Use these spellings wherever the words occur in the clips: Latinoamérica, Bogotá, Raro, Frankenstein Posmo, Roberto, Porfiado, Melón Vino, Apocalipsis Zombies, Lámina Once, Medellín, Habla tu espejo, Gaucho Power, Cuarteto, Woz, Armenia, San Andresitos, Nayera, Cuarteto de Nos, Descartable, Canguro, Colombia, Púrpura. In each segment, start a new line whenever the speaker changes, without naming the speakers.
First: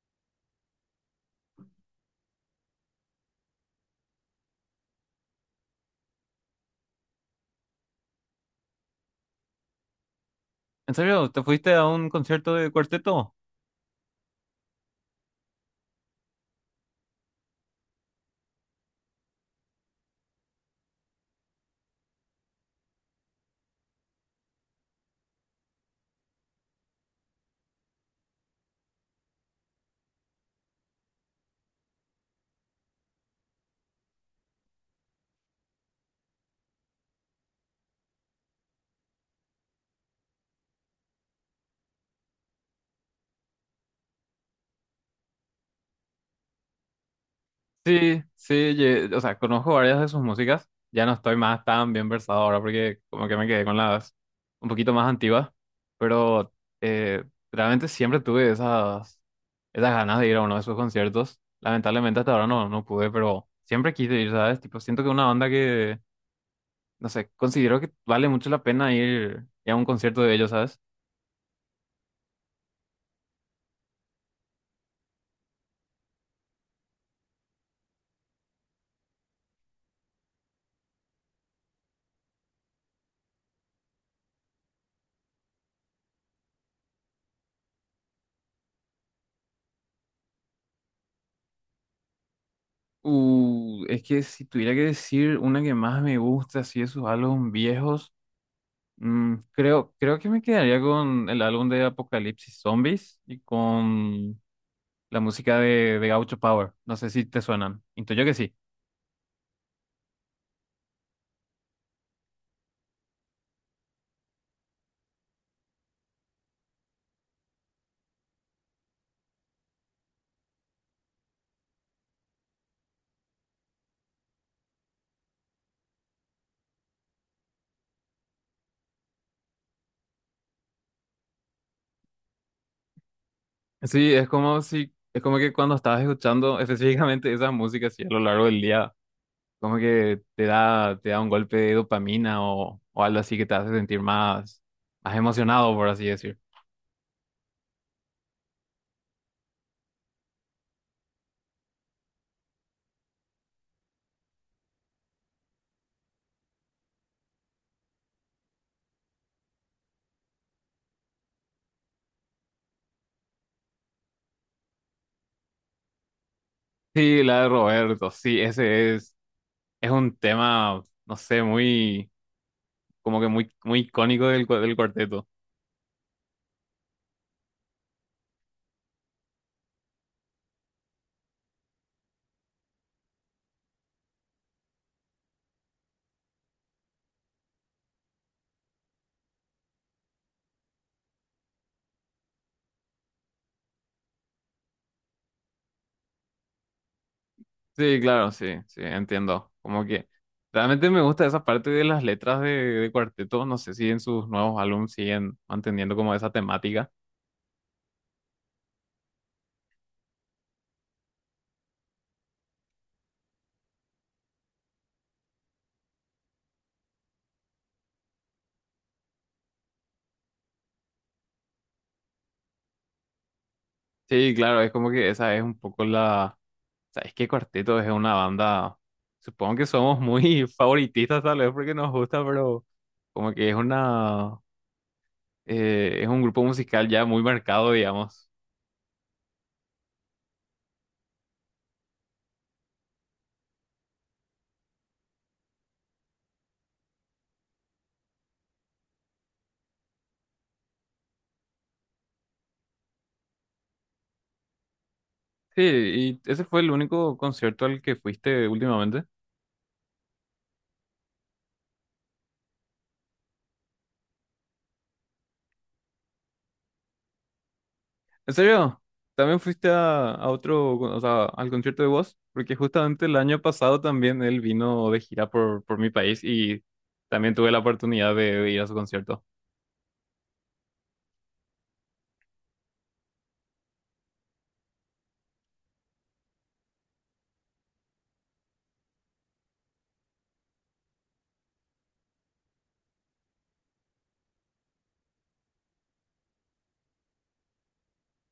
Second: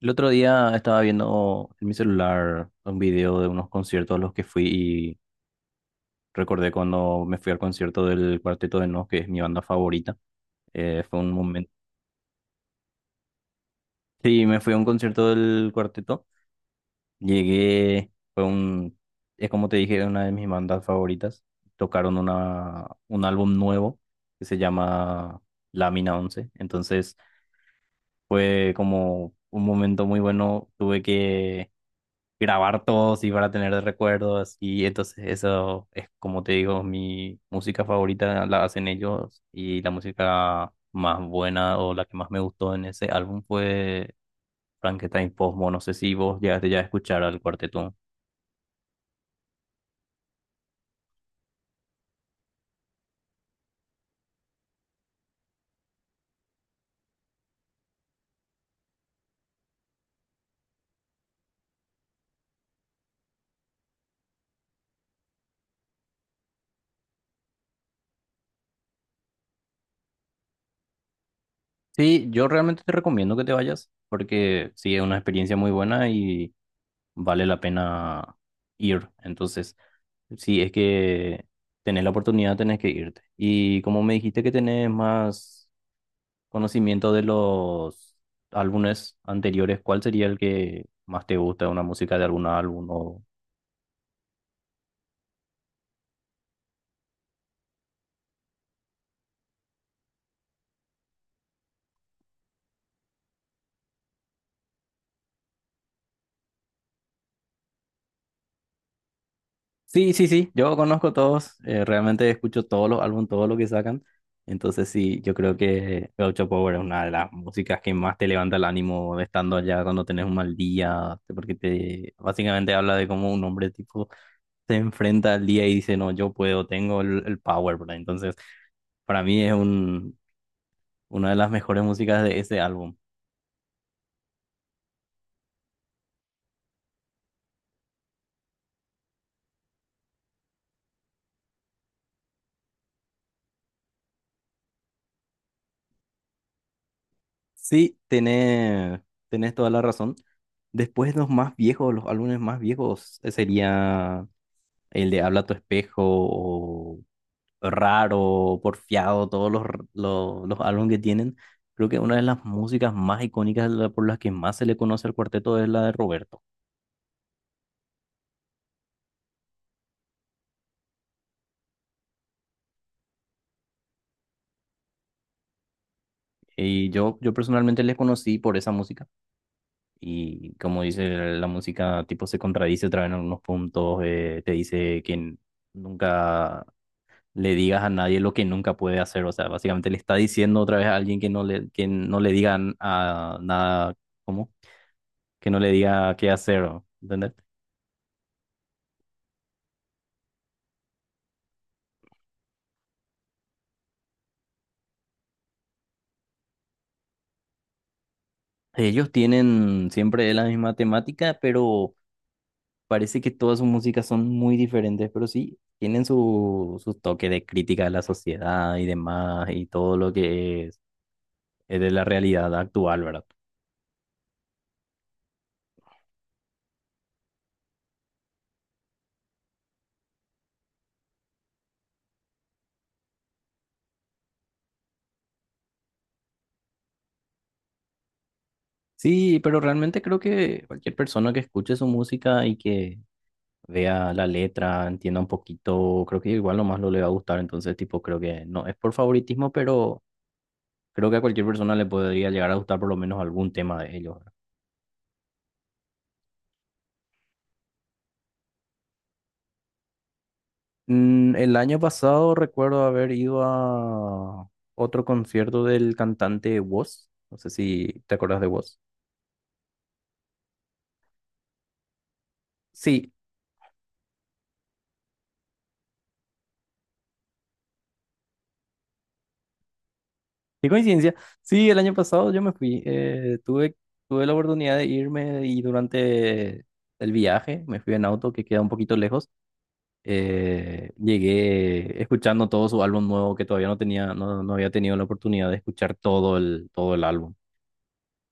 El otro día estaba viendo en mi celular un video de unos conciertos a los que fui y recordé cuando me fui al concierto del Cuarteto de Nos, que es mi banda favorita.
¿En
Fue
serio?
un
¿Te
momento.
fuiste a un concierto de cuarteto?
Sí, me fui a un concierto del Cuarteto. Llegué, es como te dije, una de mis bandas favoritas. Tocaron un álbum nuevo que se llama Lámina Once. Entonces fue como un momento muy bueno. Tuve que grabar todos y para tener de recuerdos. Y entonces eso es, como te digo, mi música favorita la hacen ellos y la música más buena o la que más me gustó en ese álbum fue Frankenstein Posmo. No sé si vos llegaste ya a escuchar al cuarteto.
Sí, sí, o sea, conozco varias de sus músicas. Ya no estoy más tan bien versado ahora porque como que me quedé con las un poquito más antiguas, pero eh, realmente siempre tuve esas ganas de ir a uno de sus conciertos. Lamentablemente hasta ahora no, no pude, pero siempre quise ir, ¿sabes? Tipo, siento que una banda que, no sé, considero que vale mucho la pena ir a un concierto de ellos, ¿sabes?
Sí, yo realmente te recomiendo que te vayas porque sí, es una experiencia muy buena y vale la pena ir. Entonces, sí, es que tenés la oportunidad, tenés que irte. Y como me dijiste que tenés más conocimiento de los álbumes anteriores, ¿cuál sería el que más te gusta, una música de algún álbum o...
Es que si tuviera que decir una que más me gusta, si esos álbumes viejos, mm, creo que me quedaría con el álbum de Apocalipsis Zombies y con la música de Gaucho Power. No sé si te suenan. Intuyo que sí.
Sí, sí, sí, yo conozco todos, realmente escucho todos los álbumes, todo lo que sacan, entonces sí, yo creo que Gaucho Power es una de las músicas que más te levanta el ánimo estando allá cuando tenés un mal día, porque te básicamente habla de cómo un hombre tipo se enfrenta al día y dice, no, yo puedo, tengo el power, ¿verdad? Entonces, para mí es una de las mejores músicas de ese álbum.
Sí, es como si, es como que cuando estabas escuchando específicamente esas músicas así a lo largo del día, como que te te da un golpe de dopamina o algo así que te hace sentir más, más emocionado, por así decir.
Sí, tenés toda la razón. Después los más viejos, los álbumes más viejos, sería el de Habla tu espejo o Raro, Porfiado, todos los álbumes que tienen. Creo que una de las músicas más icónicas por las que más se le conoce al cuarteto es la de Roberto.
Sí, la de Roberto, sí, ese es. Es un tema, no sé, muy, como que muy, muy icónico del cuarteto.
Y yo personalmente les conocí por esa música. Y como dice, la música tipo se contradice otra vez en algunos puntos, te dice que nunca le digas a nadie lo que nunca puede hacer. O sea, básicamente le está diciendo otra vez a alguien que no le digan a nada, ¿cómo? Que no le diga qué hacer, ¿o? ¿Entendés?
Sí, claro, sí, sí, entiendo. Como que realmente me gusta esa parte de las letras de cuarteto. No sé si en sus nuevos álbumes siguen manteniendo como esa temática.
Ellos tienen siempre la misma temática, pero parece que todas sus músicas son muy diferentes, pero sí tienen su, su toque de crítica a la sociedad y demás, y todo lo que es de la realidad actual, ¿verdad?
Sí, claro, es como que esa es un poco la... ¿Sabes qué? Cuarteto es una banda, supongo que somos muy favoritistas tal vez porque nos gusta, pero como que es una... es un grupo musical ya muy marcado, digamos.
Sí, pero realmente creo que cualquier persona que escuche su música y que vea la letra, entienda un poquito, creo que igual nomás lo le va a gustar, entonces tipo creo que no es por favoritismo, pero creo que a cualquier persona le podría llegar a gustar por lo menos algún tema de ellos, ¿verdad?
Sí, y ese fue el único concierto al que fuiste últimamente.
El año pasado recuerdo haber ido a otro concierto del cantante Woz, no sé si te
¿En
acuerdas de Woz.
serio? ¿También fuiste a otro, o sea, al concierto de Woz? Porque justamente
Sí,
el año pasado también él vino de gira por mi país y también tuve la oportunidad de ir a su concierto.
qué coincidencia. Sí, el año pasado yo me fui, tuve la oportunidad de irme y durante el viaje me fui en auto que queda un poquito lejos. Llegué escuchando todo su álbum nuevo que todavía no tenía, no, no había tenido la oportunidad de escuchar todo el álbum.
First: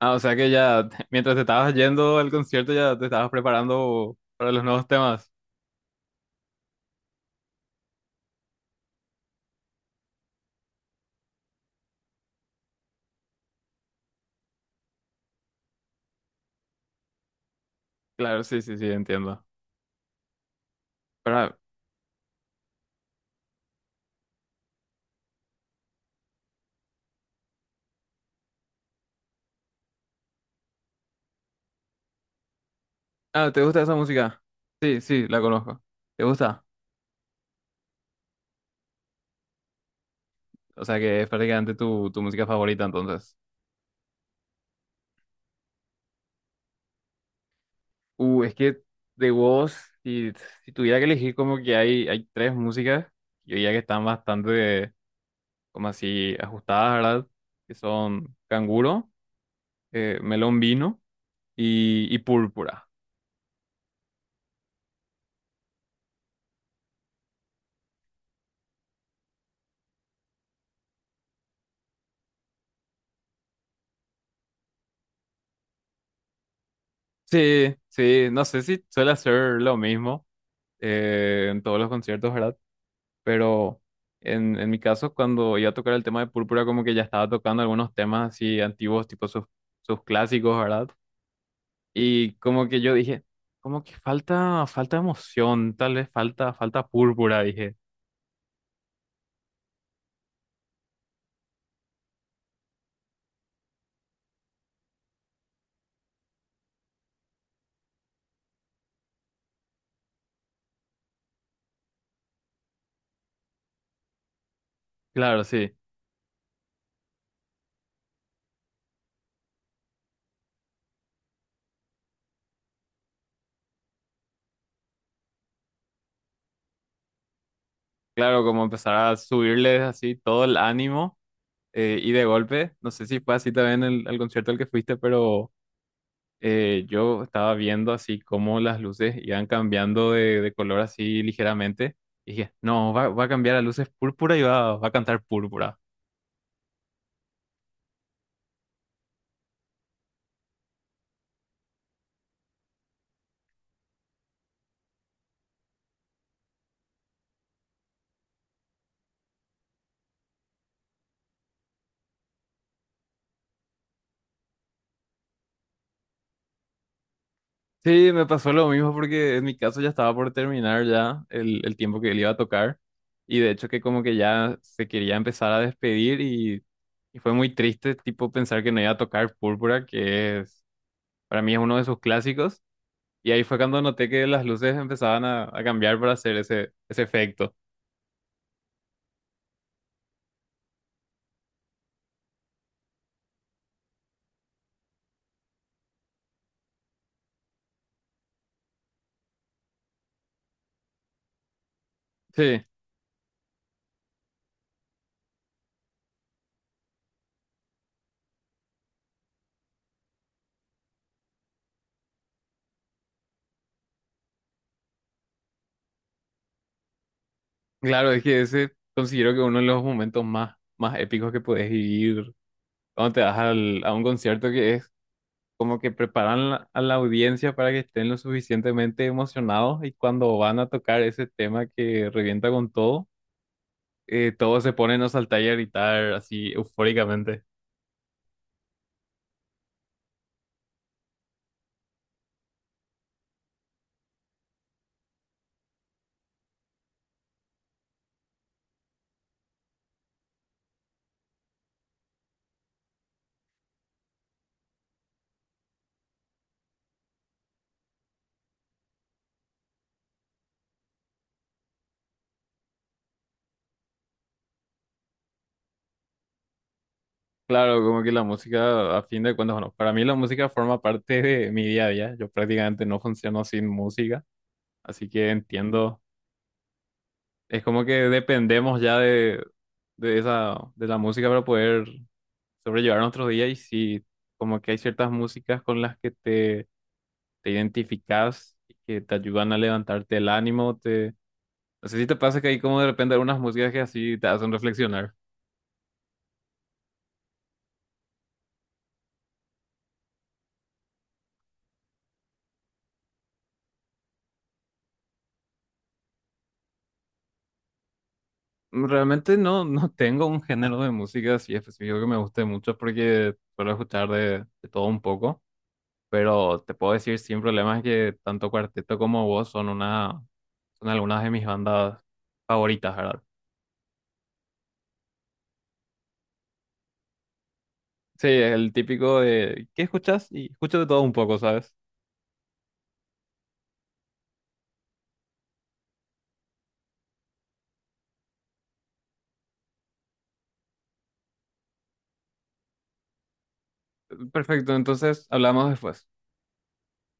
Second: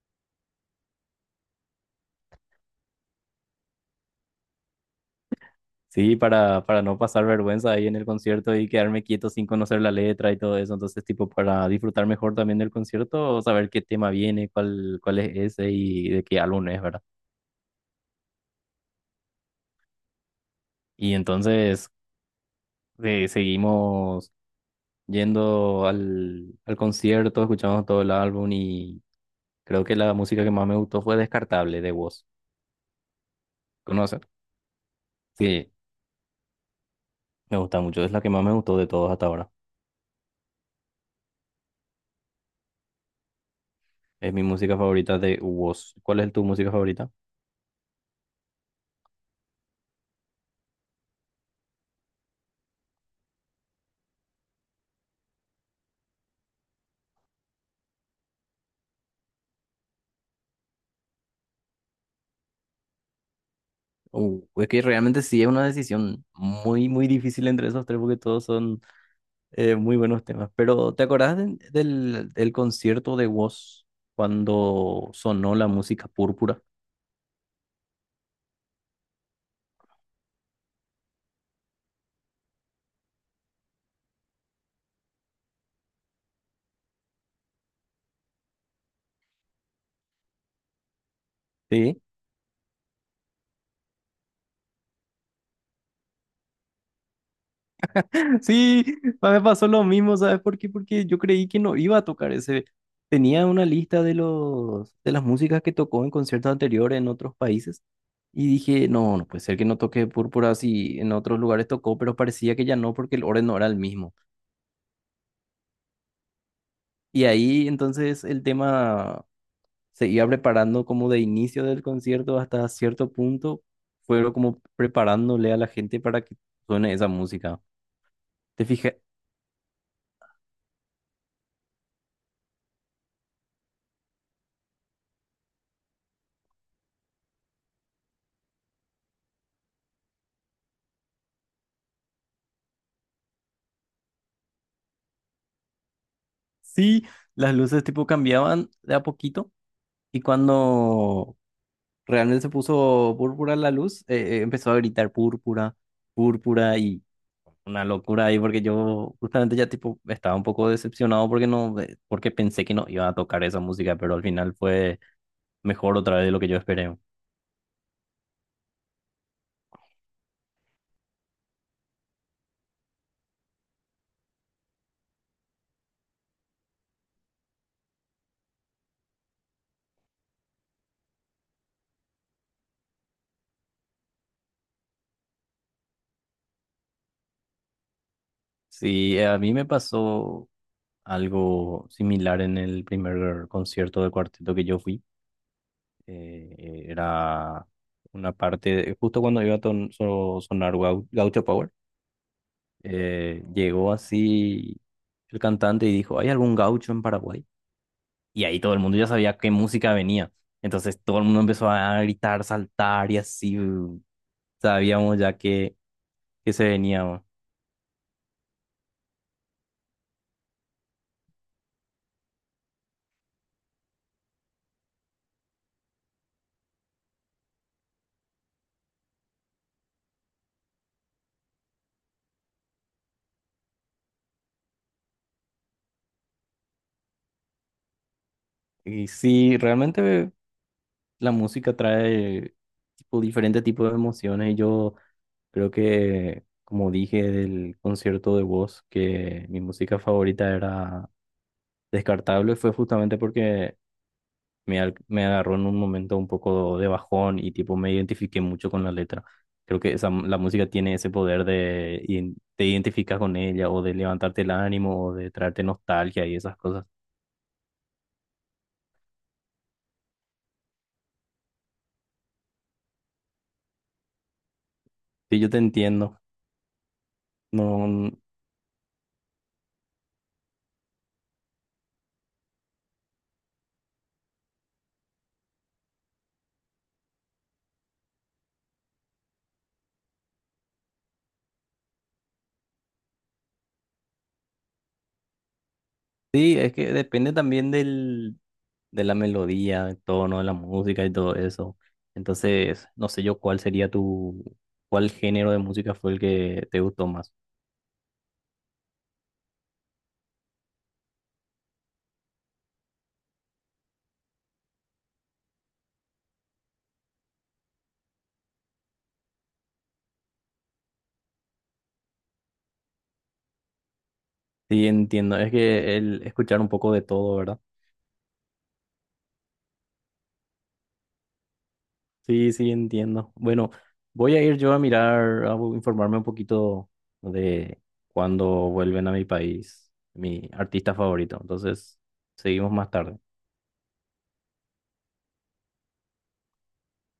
Ah, o sea que ya, mientras te estabas yendo al concierto, ya te estabas preparando para los nuevos temas.
Sí, para no pasar vergüenza ahí en el concierto y quedarme quieto sin conocer la letra y todo eso. Entonces, tipo, para disfrutar mejor también del concierto, saber qué tema viene, cuál, cuál es ese y de qué álbum es, ¿verdad?
Claro, sí, sí, sí, entiendo.
Y
Pero,
entonces seguimos yendo al, al concierto, escuchamos todo el álbum y creo que la música que más me gustó fue Descartable de Woz.
ah, ¿te gusta esa
¿Conocen?
música? Sí, sí, la
Sí,
conozco. ¿Te gusta?
me gusta mucho, es la que más me gustó de todos hasta ahora.
O sea que es prácticamente tu, tu música favorita entonces.
Es mi música favorita de Woz. ¿Cuál es tu música favorita?
Es que de vos, si, si tuviera que elegir como que hay tres músicas, yo diría que están bastante como así ajustadas, ¿verdad? Que son Canguro, Melón Vino y Púrpura.
Es que realmente sí es una decisión muy, muy difícil entre esos tres porque todos son muy buenos temas. Pero ¿te acordás del, del concierto de Woz cuando sonó la música púrpura?
Sí, sí, no sé si suele hacer lo mismo en todos los conciertos, ¿verdad? Pero en mi caso, cuando iba a tocar el tema de Púrpura, como que ya estaba tocando algunos temas así antiguos, tipo sus, sus clásicos, ¿verdad?
Sí.
Y como que yo dije, como que falta, falta emoción, tal vez falta, falta Púrpura, dije.
Sí, a mí me pasó lo mismo, ¿sabes por qué? Porque yo creí que no iba a tocar ese. Tenía una lista de los de las músicas que tocó en conciertos anteriores en otros países y dije, no, no puede ser que no toque Púrpura si en otros lugares tocó, pero parecía que ya no porque el orden no era el mismo.
Claro, sí,
Y ahí entonces el tema se iba preparando como de inicio del concierto hasta cierto punto, fueron como preparándole a la gente para que suene esa música.
claro, como
¿Te
empezar
fijas?
a subirles así todo el ánimo. Y de golpe, no sé si fue así también el concierto al que fuiste, pero... yo estaba viendo así cómo las luces iban cambiando de color así ligeramente. Y dije, no, va, va a cambiar a luces púrpura y va, va a cantar púrpura.
Sí, las luces tipo cambiaban de a poquito. Y cuando realmente se puso púrpura la luz, empezó a gritar púrpura, púrpura y una locura ahí porque yo justamente ya tipo estaba un poco decepcionado porque no, porque pensé que no iba a tocar esa música, pero al final fue mejor otra vez de lo que yo esperé.
Sí, me pasó lo mismo porque en mi caso ya estaba por terminar ya el tiempo que él iba a tocar. Y de hecho que como que ya se quería empezar a despedir y fue muy triste tipo pensar que no iba a tocar púrpura, que es, para mí es uno de sus clásicos. Y ahí fue cuando noté que las luces empezaban a cambiar para hacer ese, ese efecto.
Sí, a mí me pasó algo similar en el primer concierto del cuarteto que yo fui. Era una parte, justo cuando iba a sonar Gaucho Power.
Sí.
Llegó así el cantante y dijo, ¿hay algún gaucho en Paraguay? Y ahí todo el mundo ya sabía qué música venía. Entonces todo el mundo empezó a gritar, saltar y así sabíamos ya que se venía, ¿no?
Claro, es que ese considero que uno de los momentos más, más épicos que puedes vivir cuando te vas a un concierto que es como que preparan a la audiencia para que estén lo suficientemente emocionados y cuando van a tocar ese tema que revienta con todo, todos se ponen a saltar y a gritar así eufóricamente.
Y sí, realmente la música trae tipo, diferentes tipos de emociones y yo creo que, como dije del concierto de voz que mi música favorita era Descartable, fue justamente porque me agarró en un momento un poco de bajón y tipo me identifiqué mucho con la letra. Creo que esa, la música tiene ese poder de te identificas con ella o de levantarte el ánimo o de traerte nostalgia y esas cosas.
Claro, como que la música, a fin de cuentas, bueno, para mí la música forma parte de mi día a día. Yo prácticamente no funciono sin música, así que
Sí, yo te
entiendo.
entiendo.
Es como
No,
que dependemos ya de esa, de la música para poder sobrellevar nuestros días y sí, como que hay ciertas músicas con las que te identificas y que te ayudan a levantarte el ánimo, te... No sé si te pasa que hay como de repente algunas músicas que así te hacen reflexionar.
sí, es que depende también del, de la melodía, del tono de la música y todo eso. Entonces, no sé yo cuál sería tu, cuál género de música fue el que te gustó más.
Realmente no, no tengo un género de música así específico que me guste mucho porque suelo escuchar de todo un poco. Pero te puedo decir sin problemas que tanto Cuarteto como vos son una, son algunas de mis bandas favoritas, ¿verdad?
Sí, entiendo. Es que el escuchar un poco de todo, ¿verdad?
Sí, el típico de ¿qué escuchas? Y escucho de todo un poco, ¿sabes?
Sí, sí, entiendo. Bueno, voy a ir yo a mirar, a informarme un poquito de cuándo vuelven a mi país, mi artista favorito. Entonces, seguimos más tarde.
Perfecto, entonces hablamos después.